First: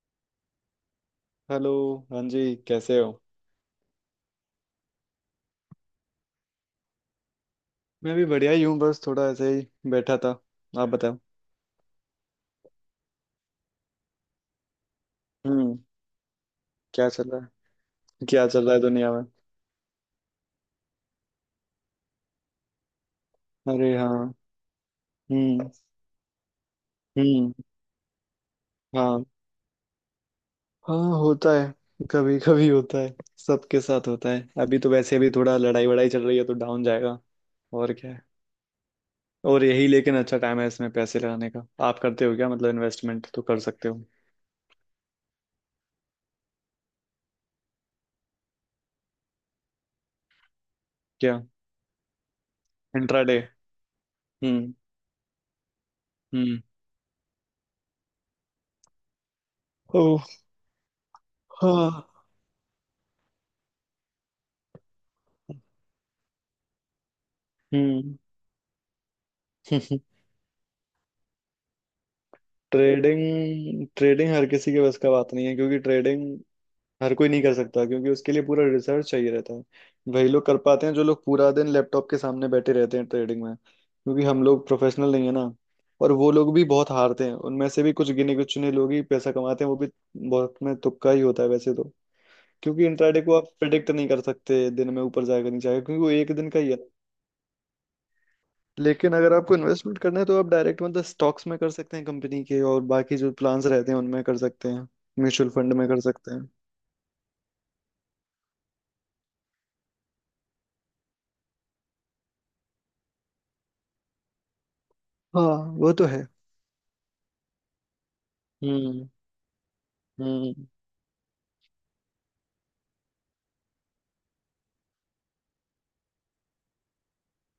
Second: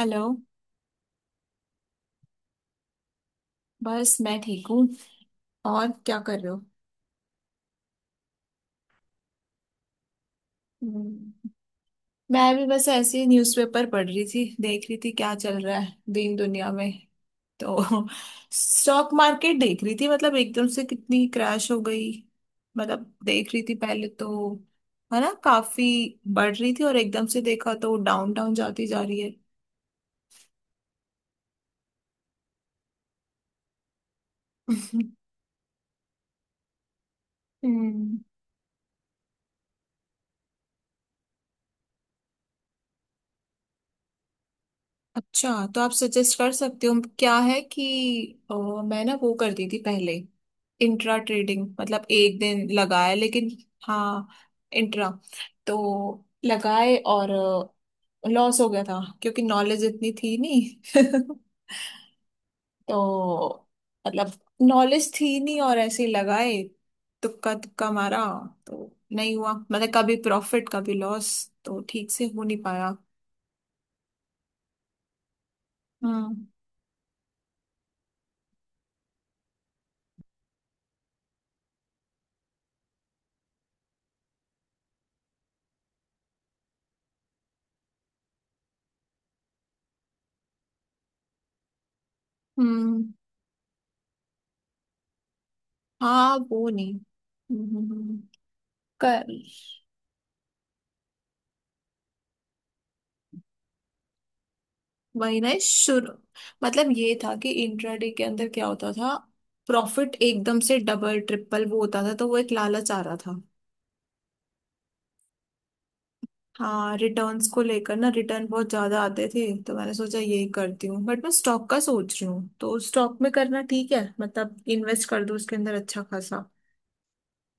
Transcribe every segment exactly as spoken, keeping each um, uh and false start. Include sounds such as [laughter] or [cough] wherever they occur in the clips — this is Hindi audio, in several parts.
हेलो। हेलो। हाँ जी, कैसे हो? बस मैं ठीक हूँ। और क्या कर रहे हो? मैं भी बढ़िया ही हूँ, बस थोड़ा ऐसे ही बैठा था। आप बताओ। हम्म, मैं भी बस ऐसे ही न्यूज़पेपर पढ़ रही थी, देख रही थी क्या चल रहा हम्म। है दीन दुनिया में। क्या चल रहा है? तो क्या [laughs] चल रहा है स्टॉक दुनिया में? मार्केट देख रही थी, मतलब एकदम से कितनी क्रैश हो गई। मतलब देख रही थी अरे पहले हाँ। तो है ना हम्म। काफी बढ़ रही थी, और एकदम से हम्म। देखा तो डाउन डाउन जाती जा रही हाँ। है। हाँ होता है, कभी कभी होता है। सबके साथ होता है, अभी तो वैसे [laughs] भी थोड़ा लड़ाई वड़ाई चल रही है तो डाउन जाएगा। और क्या हम्म। है। और यही, लेकिन अच्छा टाइम है इसमें पैसे लगाने का। आप करते हो क्या, मतलब इन्वेस्टमेंट तो कर सकते हो। अच्छा, तो आप सजेस्ट कर सकते हो? क्या है कि अ, मैं ना वो करती थी पहले, इंट्रा क्या? ट्रेडिंग, मतलब एक दिन लगाया इंट्राडे। लेकिन। हाँ, हम्म। इंट्रा। तो हम्म। लगाए और लॉस हो गया था क्योंकि नॉलेज इतनी ओह। थी नहीं [laughs] हाँ। तो मतलब नॉलेज थी नहीं और ऐसे ही लगाए, तुक्का तुक्का हम्म। मारा। तो नहीं हुआ, मतलब [laughs] कभी प्रॉफिट कभी लॉस, तो ठीक से हो नहीं पाया। ट्रेडिंग ट्रेडिंग हर किसी के बस का बात नहीं है, क्योंकि ट्रेडिंग हम्म। हर कोई नहीं कर सकता क्योंकि उसके लिए पूरा रिसर्च चाहिए रहता है। वही लोग कर पाते हैं जो लोग पूरा दिन लैपटॉप के सामने बैठे रहते हैं ट्रेडिंग में, क्योंकि हम लोग प्रोफेशनल नहीं है ना। और वो लोग भी बहुत हारते हैं, उनमें से भी कुछ गिने कुछ चुने लोग ही पैसा कमाते हैं वो भी। बहुत में तुक्का ही होता है वैसे तो। क्योंकि हम्म। इंट्राडे को आप प्रिडिक्ट नहीं कर सकते दिन में, ऊपर जाएगा नहीं जाएगा, क्योंकि वो एक हाँ दिन का वो ही है। नहीं। हम्म, हम्म, हम्म। लेकिन कर अगर आपको इन्वेस्टमेंट करना है तो आप डायरेक्ट मतलब स्टॉक्स में कर सकते हैं कंपनी के, और बाकी जो प्लान्स रहते हैं उनमें कर सकते हैं। वही ना म्यूचुअल फंड में कर शुरू, सकते हैं। मतलब ये था कि इंट्राडे के अंदर क्या होता था, प्रॉफिट एकदम से डबल ट्रिपल वो होता था, तो वो एक लालच आ रहा था। हाँ। वो तो है। हाँ, रिटर्न्स को लेकर ना, रिटर्न बहुत ज्यादा हम्म। आते थे तो मैंने सोचा यही हम्म। करती हूँ, बट मैं स्टॉक का सोच रही हूँ, तो स्टॉक में करना ठीक है, मतलब इन्वेस्ट कर दूँ उसके अंदर अच्छा खासा।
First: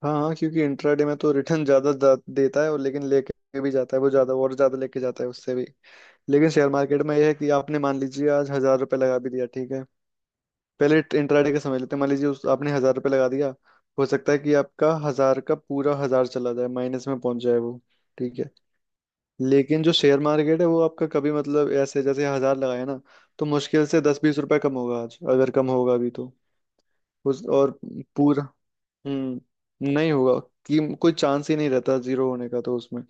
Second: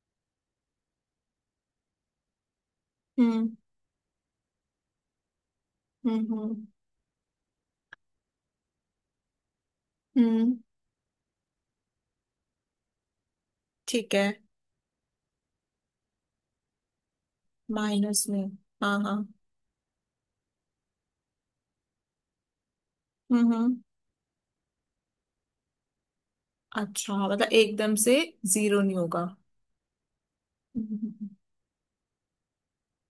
हाँ हाँ, क्योंकि इंट्राडे में तो रिटर्न ज्यादा दा- देता है, और लेकिन हम्म। लेके भी जाता है वो ज्यादा, और ज्यादा लेके जाता है उससे भी। हम्म। लेकिन हम्म। शेयर मार्केट में यह है कि आपने मान लीजिए आज हज़ार रुपये लगा भी दिया, ठीक है। हम्म, पहले इंट्राडे का समझ लेते हैं, मान लीजिए उस आपने हज़ार रुपये लगा दिया। हो ठीक है। सकता है कि आपका हजार का पूरा हजार चला जाए, माइनस में पहुंच जाए वो। माइनस ठीक में? है। हाँ हाँ। लेकिन जो शेयर मार्केट है वो आपका कभी मतलब ऐसे, जैसे हजार लगाए ना, तो हम्म। हम्म। मुश्किल से दस बीस रुपए कम होगा आज, अगर कम होगा अभी तो। अच्छा, मतलब उस और एकदम से पूरा। जीरो नहीं होगा। हम्म, नहीं होगा। कि कोई हम्म। चांस ही नहीं रहता जीरो होने का तो उसमें।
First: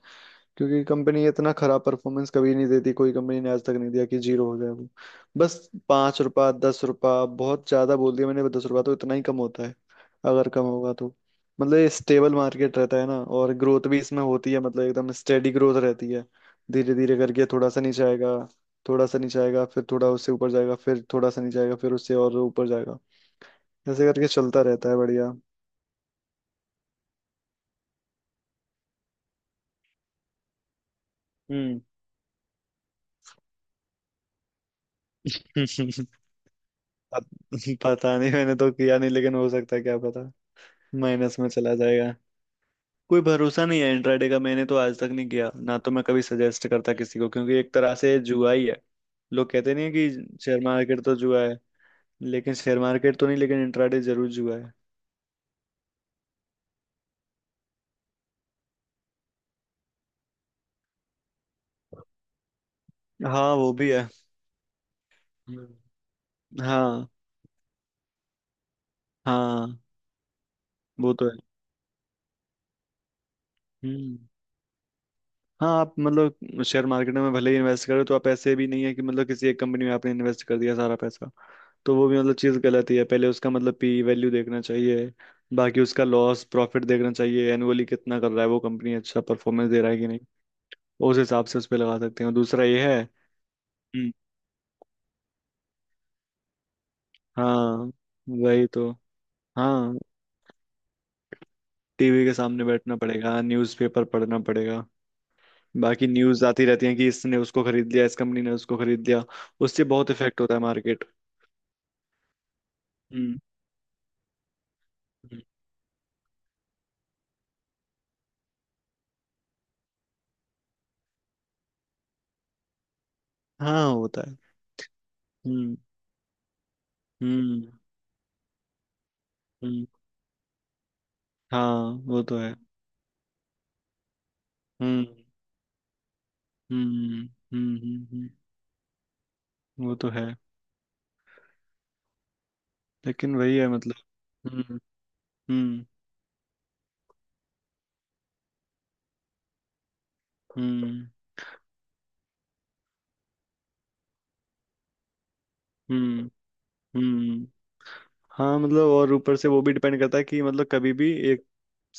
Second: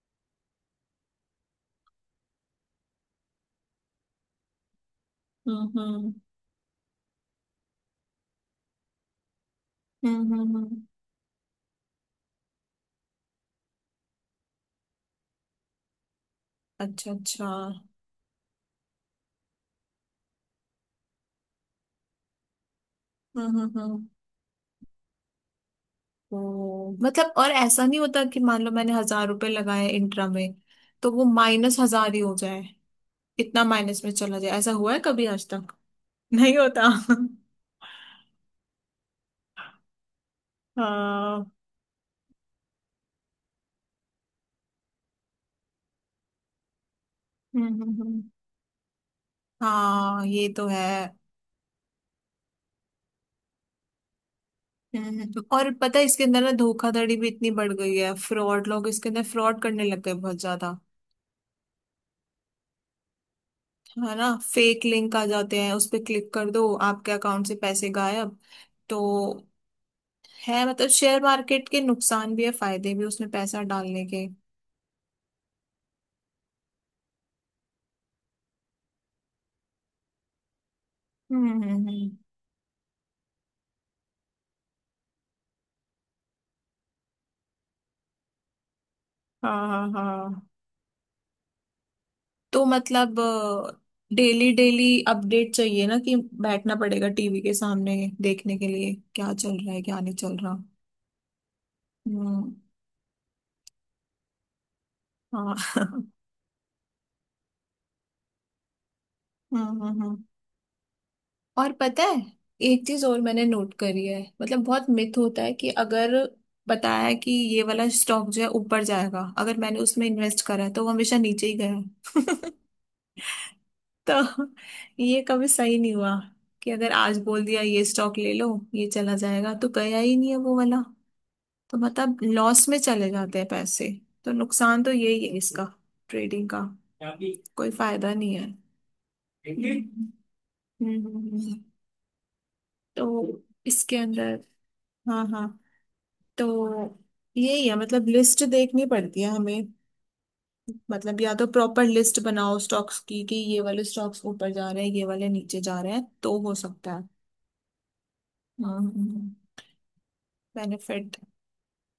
क्योंकि कंपनी इतना खराब परफॉर्मेंस कभी नहीं देती, कोई कंपनी ने आज तक नहीं दिया कि जीरो हो जाए वो। बस हम्म। पाँच रुपया दस रुपया, बहुत ज्यादा बोल दिया मैंने दस रुपया, तो इतना ही कम होता है हम्म। हम्म। अगर कम हम्म, होगा तो। मतलब स्टेबल मार्केट रहता है ना, और ग्रोथ भी इसमें होती है, मतलब एकदम स्टेडी ग्रोथ रहती है। धीरे अच्छा धीरे अच्छा। करके थोड़ा हम्म। सा नीचे आएगा, थोड़ा सा नीचे आएगा फिर थोड़ा उससे ऊपर जाएगा, फिर थोड़ा सा नीचे आएगा फिर उससे और ऊपर जाएगा। हम्म। हम्म। ऐसे करके चलता रहता है, बढ़िया। ओ मतलब, और ऐसा नहीं होता कि मान लो मैंने हजार रुपए लगाए इंट्रा में, तो वो माइनस हम्म। हजार ही हो जाए? इतना माइनस में चला जाए, ऐसा हुआ है कभी आज तक? [laughs] [laughs] नहीं होता। पत- पता नहीं, मैंने तो किया नहीं, लेकिन हो सकता है क्या पता माइनस हाँ। में चला जाएगा। कोई भरोसा नहीं है इंट्राडे का, मैंने तो आज तक नहीं किया ना, तो मैं कभी सजेस्ट करता किसी को, क्योंकि हम्म एक हम्म तरह से हम्म। जुआ ही है। लोग कहते नहीं है कि हाँ ये शेयर तो है। मार्केट तो जुआ है। लेकिन शेयर मार्केट तो नहीं, लेकिन इंट्राडे जरूर जुआ है। हम्म हम्म। और पता है, इसके अंदर ना धोखाधड़ी भी इतनी बढ़ गई है, फ्रॉड लोग इसके अंदर फ्रॉड करने लग गए बहुत ज्यादा। हाँ वो भी है। है ना? फेक लिंक आ जाते हैं, उस हम्म। पर क्लिक कर दो, हाँ। आपके अकाउंट से पैसे गायब। तो हाँ, है, मतलब वो शेयर तो है। मार्केट के नुकसान भी है फायदे भी उसमें पैसा डालने हम्म। के। हाँ आप मतलब शेयर मार्केट में भले ही इन्वेस्ट करो, तो आप ऐसे भी नहीं है कि मतलब किसी एक कंपनी में आपने इन्वेस्ट कर दिया सारा पैसा, हम्म हम्म तो वो हम्म। भी मतलब चीज़ गलत ही है। पहले उसका मतलब पी वैल्यू देखना चाहिए, बाकी उसका लॉस प्रॉफिट देखना चाहिए, एनुअली कितना कर रहा है वो कंपनी, अच्छा हाँ परफॉर्मेंस दे हाँ रहा है कि नहीं, हाँ। उस हिसाब से उस पर लगा सकते हैं। और तो दूसरा ये है। मतलब हम्म। डेली डेली अपडेट चाहिए ना, कि बैठना पड़ेगा टीवी के हाँ, सामने, देखने के वही तो। लिए क्या चल रहा है हाँ, क्या नहीं चल रहा। टीवी के हम्म। सामने बैठना पड़ेगा, न्यूज़पेपर पढ़ना पड़ेगा। हाँ [laughs] बाकी न्यूज़ आती रहती है कि इसने उसको खरीद लिया, इस कंपनी ने उसको खरीद लिया, हम्म उससे हम्म बहुत हम्म। इफेक्ट होता है मार्केट। और पता है, एक चीज और हम्म। मैंने नोट करी है, मतलब बहुत मिथ होता हम्म। है कि अगर बताया कि ये वाला स्टॉक जो है ऊपर जाएगा, अगर मैंने उसमें इन्वेस्ट करा है, तो वो हमेशा नीचे ही गया है। [laughs] हाँ होता है। तो ये कभी सही हम्म। नहीं हुआ कि अगर आज बोल दिया हम्म। ये स्टॉक ले लो, ये चला जाएगा, तो हम्म। गया ही नहीं है वो वाला। तो हाँ, मतलब वो तो है। लॉस में चले जाते हैं पैसे। तो नुकसान तो हम्म। यही है इसका, ट्रेडिंग का। हम्म। कोई हम्म। हम्म, फायदा हम्म, नहीं है। हम्म। वो तो है। हम्म, हम्म, हम्म। लेकिन तो वही है मतलब। इसके अंदर, हम्म। हाँ हाँ, हम्म। तो यही है मतलब लिस्ट देखनी पड़ती है हमें, हम्म। मतलब या तो प्रॉपर लिस्ट बनाओ स्टॉक्स की कि ये वाले स्टॉक्स ऊपर जा रहे हैं, ये वाले नीचे जा रहे हैं, हम्म। तो हो सकता है। हम्म। हाँ हाँ, मतलब और ऊपर से वो भी डिपेंड करता है कि मतलब कभी भी बेनिफिट। एक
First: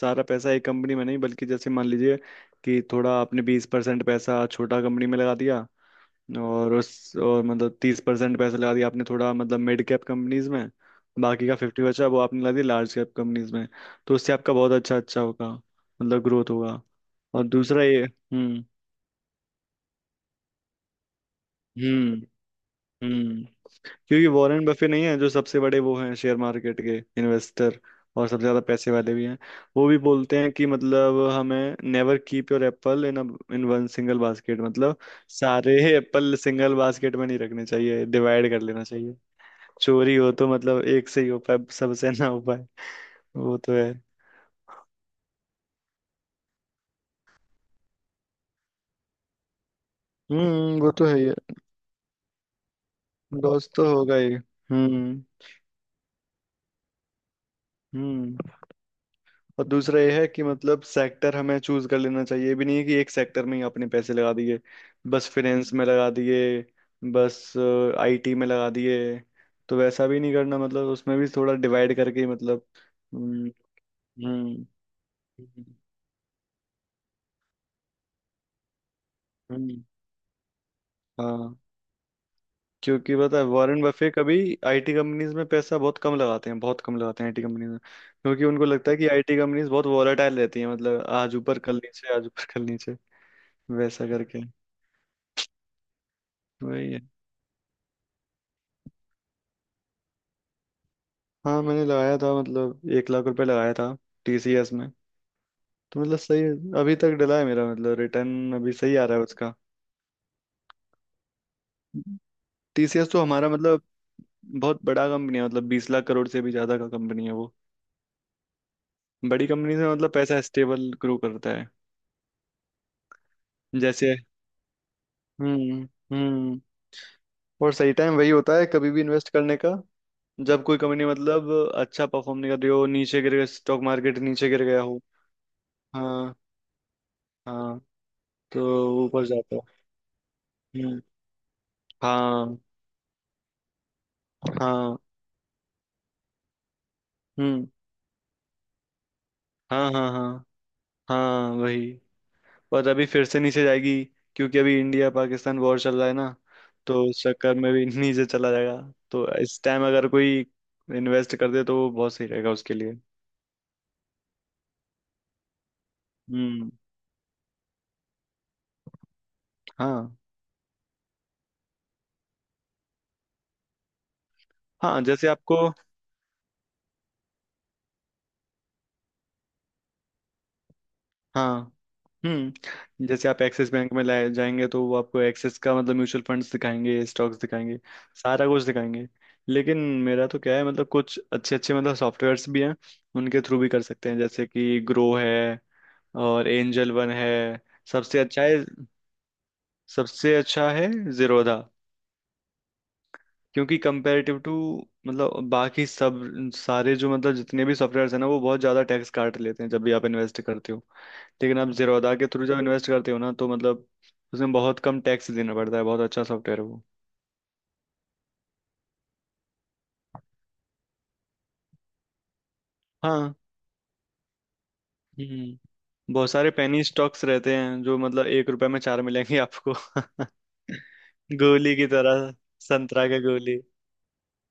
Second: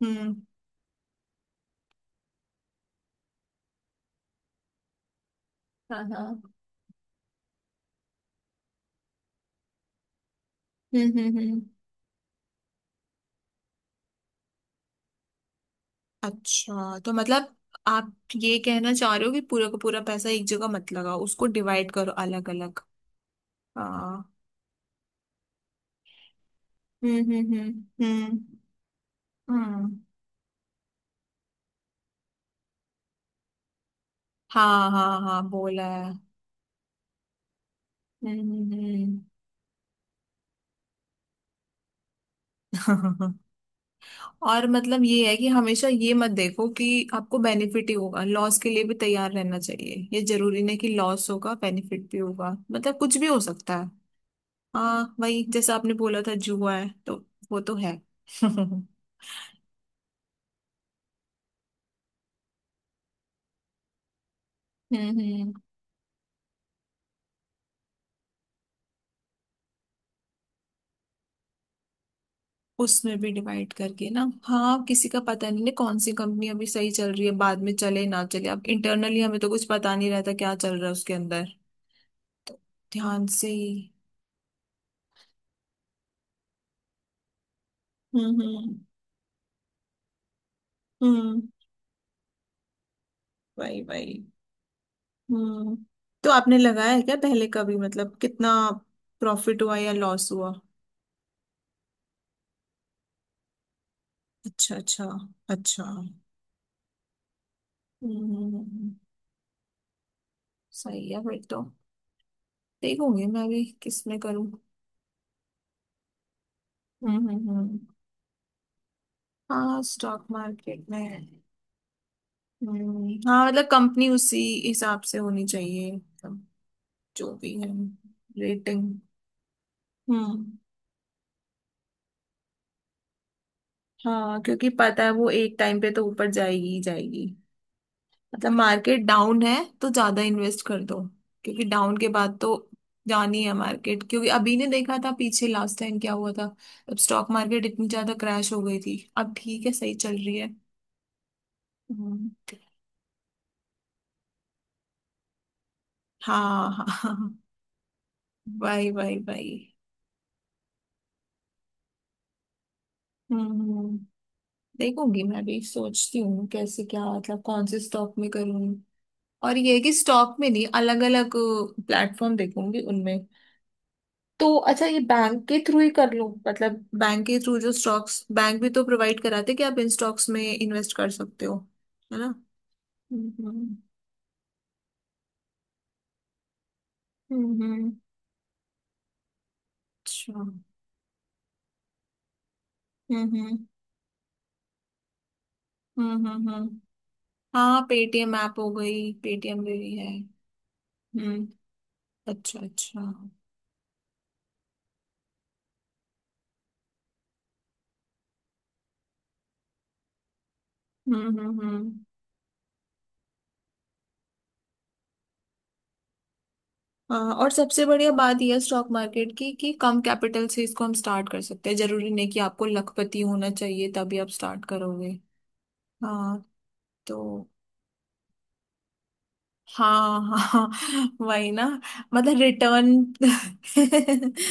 सारा हम्म। पैसा एक कंपनी में नहीं, बल्कि जैसे मान लीजिए कि थोड़ा आपने बीस परसेंट पैसा छोटा कंपनी में लगा दिया, हाँ हाँ। और उस और मतलब तीस परसेंट पैसा लगा दिया आपने थोड़ा, मतलब मिड कैप कंपनीज में। हम्म हम्म बाकी का हम्म। फिफ्टी बचा वो आपने लगा दिया लार्ज कैप कंपनीज में। तो उससे आपका बहुत अच्छा अच्छा होगा, मतलब ग्रोथ होगा। अच्छा, तो और मतलब दूसरा ये। आप ये हम्म। कहना चाह रहे हो कि पूरा का पूरा पैसा एक जगह मत लगाओ, उसको डिवाइड करो हम्म। अलग अलग। हम्म। क्योंकि हाँ। वॉरेन बफे नहीं है, जो सबसे बड़े वो हैं शेयर मार्केट के हम्म हम्म इन्वेस्टर, हम्म। और हम्म। सबसे ज्यादा पैसे वाले भी हैं। वो हम्म। भी बोलते हैं कि मतलब, हमें never keep your apple in in one single basket. हाँ मतलब हाँ हाँ, सारे बोला है। एप्पल सिंगल बास्केट में नहीं रखने चाहिए, डिवाइड कर लेना चाहिए। हम्म। चोरी हो तो मतलब एक से ही हो पाए, सबसे ना हो पाए। [laughs] वो तो है। और मतलब ये है कि हमेशा ये मत देखो कि आपको बेनिफिट ही होगा, लॉस के लिए भी तैयार रहना चाहिए, ये जरूरी नहीं हम्म, कि वो तो है ही लॉस है। होगा, बेनिफिट भी होगा, मतलब कुछ भी हो लॉस सकता तो है। होगा ही। हाँ, वही हम्म। जैसे आपने बोला था जुआ है, तो वो तो है हम्म। [laughs] हम्म। और दूसरा यह है कि मतलब सेक्टर हमें चूज कर लेना चाहिए। ये भी नहीं है कि एक सेक्टर में ही अपने पैसे लगा दिए, बस हम्म, फाइनेंस में लगा दिए, बस आई टी में लगा दिए। तो वैसा भी नहीं करना, मतलब उसमें भी थोड़ा डिवाइड करके ही, मतलब। उसमें भी हम्म। डिवाइड करके ना। हम्म। हाँ किसी का पता नहीं ना, कौन सी कंपनी अभी सही चल रही है, बाद में चले ना चले, अब इंटरनली हमें तो कुछ हम्म, पता नहीं रहता क्या चल रहा है उसके अंदर। हाँ तो क्योंकि ध्यान पता है से ही। वॉरेन बफे कभी आई टी कंपनीज में पैसा बहुत कम लगाते हैं, बहुत कम लगाते हैं आई टी कंपनीज में, हम्म क्योंकि उनको हम्म। लगता है कि आई टी कंपनीज बहुत वॉलेटाइल रहती हैं। मतलब आज हम्म, ऊपर कल नीचे, आज ऊपर कल नीचे। भाई भाई। वैसा करके। हम्म, तो आपने लगाया वही है। है क्या पहले कभी, मतलब कितना प्रॉफिट हुआ या लॉस हुआ? हाँ मैंने लगाया था, मतलब एक लाख रुपए लगाया था टी सी एस अच्छा में। अच्छा। अच्छा। तो मतलब सही है, अभी तक डला है मेरा, मतलब रिटर्न हम्म। अभी सही आ रहा है उसका। सही है फिर तो। टी सी एस तो देखूंगी मैं हमारा भी मतलब किस में करूं। बहुत बड़ा कंपनी है, मतलब बीस लाख करोड़ से भी ज्यादा का कंपनी हम्म है हम्म वो। हम्म। बड़ी कंपनी हाँ से मतलब स्टॉक पैसा मार्केट स्टेबल ग्रो में। करता है। हम्म, हाँ मतलब कंपनी जैसे। उसी हिसाब से होनी हम्म। चाहिए, मतलब हम्म। जो भी है, और सही टाइम वही होता है रेटिंग। कभी भी इन्वेस्ट करने का, हम्म। जब कोई कंपनी मतलब अच्छा परफॉर्म नहीं कर रही हो, नीचे गिर गया स्टॉक मार्केट, हाँ नीचे गिर क्योंकि गया हो। पता है वो एक टाइम पे तो ऊपर हाँ। जाएगी ही जाएगी, हाँ, मतलब मार्केट तो ऊपर डाउन है, जाता है। तो ज्यादा इन्वेस्ट कर दो, हम्म। क्योंकि डाउन के बाद तो हाँ जानी है मार्केट, क्योंकि अभी ने हाँ। देखा था पीछे, लास्ट टाइम क्या हुआ था, अब स्टॉक मार्केट हम्म। इतनी ज्यादा क्रैश हो गई थी, अब ठीक है हाँ सही हाँ चल रही हाँ। है। हाँ वही। हम्म, और अभी फिर से नीचे जाएगी, क्योंकि अभी इंडिया पाकिस्तान वॉर चल रहा है ना, हाँ हाँ तो उस हाँ। चक्कर में भी [laughs] नीचे चला जाएगा। भाई भाई तो भाई। इस टाइम अगर कोई इन्वेस्ट कर दे तो वो बहुत सही रहेगा उसके लिए। हम्म हम्म, देखूंगी मैं भी, सोचती हूँ हम्म। कैसे क्या, मतलब कौन से स्टॉक में करूँ। और ये है कि हाँ, स्टॉक में नहीं, अलग अलग प्लेटफॉर्म देखूंगी उनमें। तो अच्छा, ये हाँ जैसे बैंक के आपको। थ्रू ही कर लूं मतलब, बैंक के थ्रू जो स्टॉक्स, बैंक भी तो प्रोवाइड कराते हैं कि आप इन स्टॉक्स में इन्वेस्ट कर सकते हो, हाँ। है ना? हम्म, जैसे आप एक्सिस हम्म। बैंक में लाए जाएंगे, तो वो आपको एक्सिस का मतलब म्यूचुअल फंड्स दिखाएंगे, स्टॉक्स दिखाएंगे, हम्म। सारा कुछ दिखाएंगे। लेकिन मेरा अच्छा। तो क्या हम्म है, मतलब कुछ अच्छे अच्छे मतलब सॉफ्टवेयर्स भी हैं, उनके हम्म थ्रू भी कर सकते हैं, जैसे कि ग्रो है, हम्म और हम्म हम्म। एंजल वन है। हाँ, सबसे पेटीएम अच्छा है, ऐप हो गई, पेटीएम भी भी है। सबसे अच्छा है हम्म। जीरोधा, अच्छा अच्छा। हम्म क्योंकि कंपेरेटिव टू मतलब बाकी सब, सारे जो मतलब जितने भी सॉफ्टवेयर हैं ना, वो बहुत ज़्यादा टैक्स काट लेते हैं जब भी आप इन्वेस्ट करते हो। हम्म लेकिन आप हम्म। जीरोधा के थ्रू जब इन्वेस्ट करते हो ना, तो मतलब उसमें बहुत कम टैक्स देना पड़ता है। बहुत अच्छा सॉफ्टवेयर है वो। हाँ, और सबसे बढ़िया बात यह है स्टॉक मार्केट की, कि कम कैपिटल से इसको हम स्टार्ट कर सकते हैं, जरूरी नहीं कि आपको लखपति हाँ। होना चाहिए तभी आप स्टार्ट करोगे। हम्म, बहुत हाँ। सारे पेनी स्टॉक्स तो रहते हैं जो मतलब एक रुपए में चार मिलेंगे आपको हाँ हाँ [laughs] [laughs] वही ना, गोली की तरह। मतलब संतरा रिटर्न, के गोली।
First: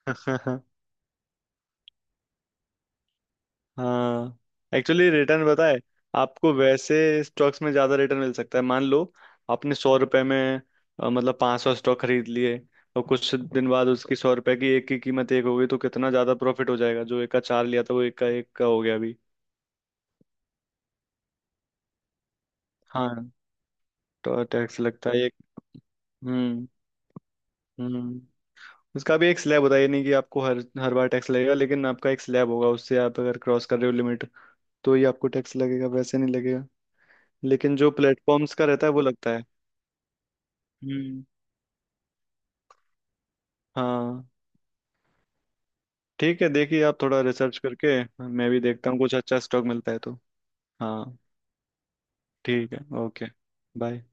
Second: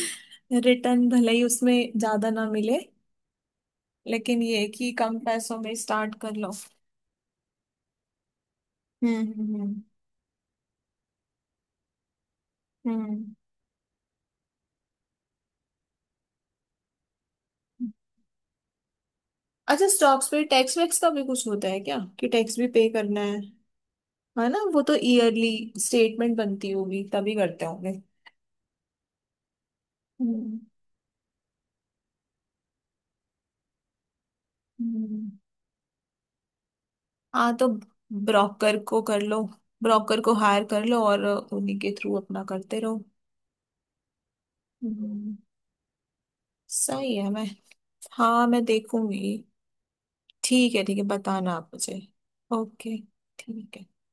[laughs] रिटर्न [laughs] भले ही उसमें ज्यादा ना मिले, हाँ। लेकिन ये है कि एक्चुअली कम रिटर्न पैसों पता में है स्टार्ट कर लो। आपको, वैसे स्टॉक्स में ज्यादा रिटर्न मिल सकता है। मान लो हम्म आपने हम्म सौ रुपए में अ, मतलब पांच सौ स्टॉक खरीद लिए, हम्म। और हम्म। कुछ दिन बाद उसकी सौ रुपए की एक की कीमत एक हो गई, तो कितना ज्यादा प्रॉफिट हो जाएगा। जो एक का चार लिया था वो एक का एक का हो गया अभी। अच्छा, स्टॉक्स पे टैक्स वैक्स का भी कुछ होता है क्या, कि टैक्स भी पे हाँ, करना है? तो है ना, टैक्स वो तो लगता है एक। ईयरली स्टेटमेंट हम्म। बनती होगी तभी करते होंगे। हम्म। उसका भी एक स्लैब होता है, ये नहीं कि आपको हर हम्म हर बार टैक्स लगेगा, लेकिन आपका एक स्लैब होगा, उससे आप अगर क्रॉस कर रहे हो लिमिट तो ही आपको हम्म। टैक्स लगेगा, वैसे नहीं लगेगा। हाँ तो लेकिन जो प्लेटफॉर्म्स का ब्रोकर रहता है वो को कर लगता लो, है। ब्रोकर को हायर कर लो हम्म। और उन्हीं के थ्रू अपना करते रहो। हाँ, हम्म, ठीक है देखिए आप सही थोड़ा है। मैं, रिसर्च करके, हाँ मैं भी मैं देखता हूँ कुछ देखूंगी। अच्छा स्टॉक मिलता है तो। ठीक है ठीक है, हाँ। बताना आप मुझे। ठीक है। ओके। ओके। ठीक है। बाय।